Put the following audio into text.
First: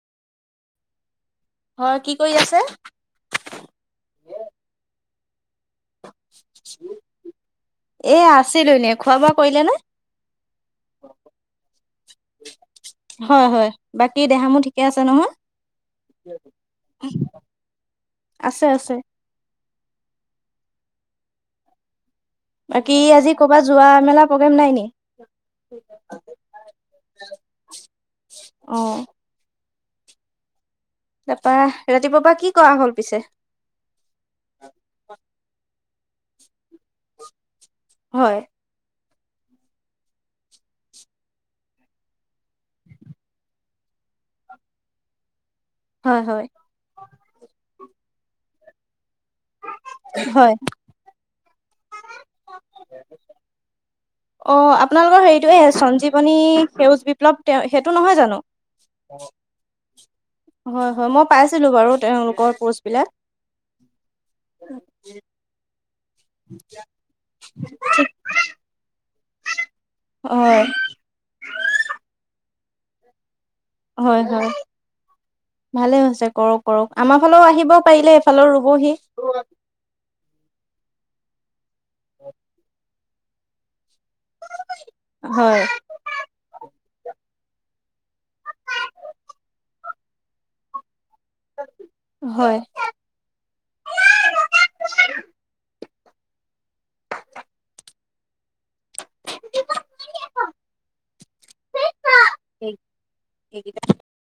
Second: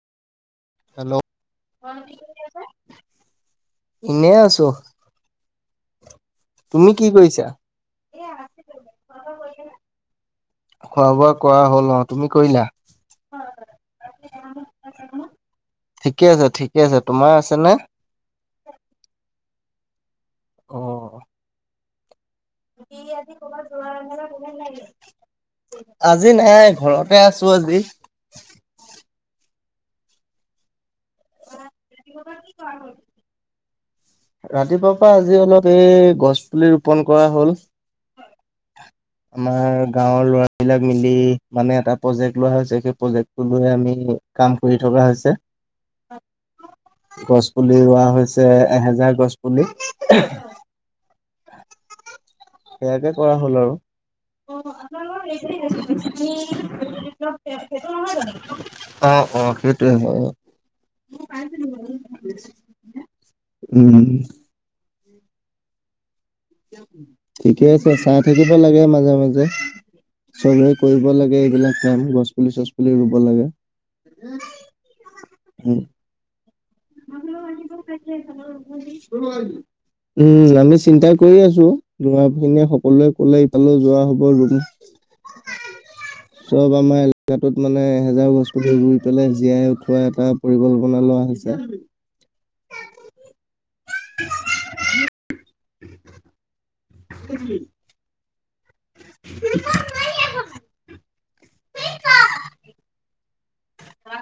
Hello. হয় কি কই আছে? এনেই আছো। তুমি কি কৰিছা? এয়া আছিলো এনেই খোৱা বোৱা কৰিলে নে? খোৱা বোৱা কৰা হ'ল অ তুমি কৰিলা হয় হয় বাকী দেহা মোৰ ঠিকে আছে নহয় ঠিকে আছে ঠিকে তোমাৰ আছে নে আছে আছে অ বাকী আজি কৰ'বাত যোৱা মেলা প্ৰগ্ৰেম নাই নি? আজি নাই ঘৰতে আছো আজি অ তাৰপাহ ৰাতিপুৱাৰ পা কি কৰা হ'ল পিছে ৰাতিপুৱাৰ পা আজি অলপ এই গছ পুলি ৰোপন কৰা হল হয় আমাৰ গাঁৱৰ ল'ৰাবিলাক মিলি মানে এটা প্ৰজেক্ট লোৱা হৈছে সেই প্ৰজেক্টটো লৈ আমি কাম কৰি থকা হৈছে হয় হয় গছ পুলি ৰোৱা হৈছে এহেজাৰ গছ পুলি হয় সেয়াকে কৰা হ'ল আৰু অ' আপোনালোকৰ হেৰিটোৱে সঞ্জীৱনী সেউজ বিপ্লৱ তেওঁ সেইটো নহয় জানো? অ' অ' সেইটোয়ে হয়। হয়, হয়। মই পাইছিলো বাৰু তেওঁলোকৰ পোষ্ট বিলাক উম, ঠিকে আছে চাই থাকিব লাগে মাজে মাজে হয় চবে কৰিব লাগে এইবিলাক কাম গছ পুলি চছ পুলি ৰুব লাগে। হয়, হয়। ভালে আছে কৰক। [unintelligible] আমাৰ ফালেও আহিবও পাৰিলে এফালেও ৰুবহি। উম আমি চিন্তা কৰি আছো [unintelligible] ক'লে ক'লে ইফালেও যোৱা হ'ব ৰুম। হয়। চব আমাৰ এলেকাটোত মানে এহেজাৰ গছ পুলি ৰুই পেলাই জীয়াই উঠোৱা এটা পৰিকল্পনা লোৱা হৈছে। [unintelligible] হয়। [unintelligible] [unintelligible] [unintelligible] [unintelligible]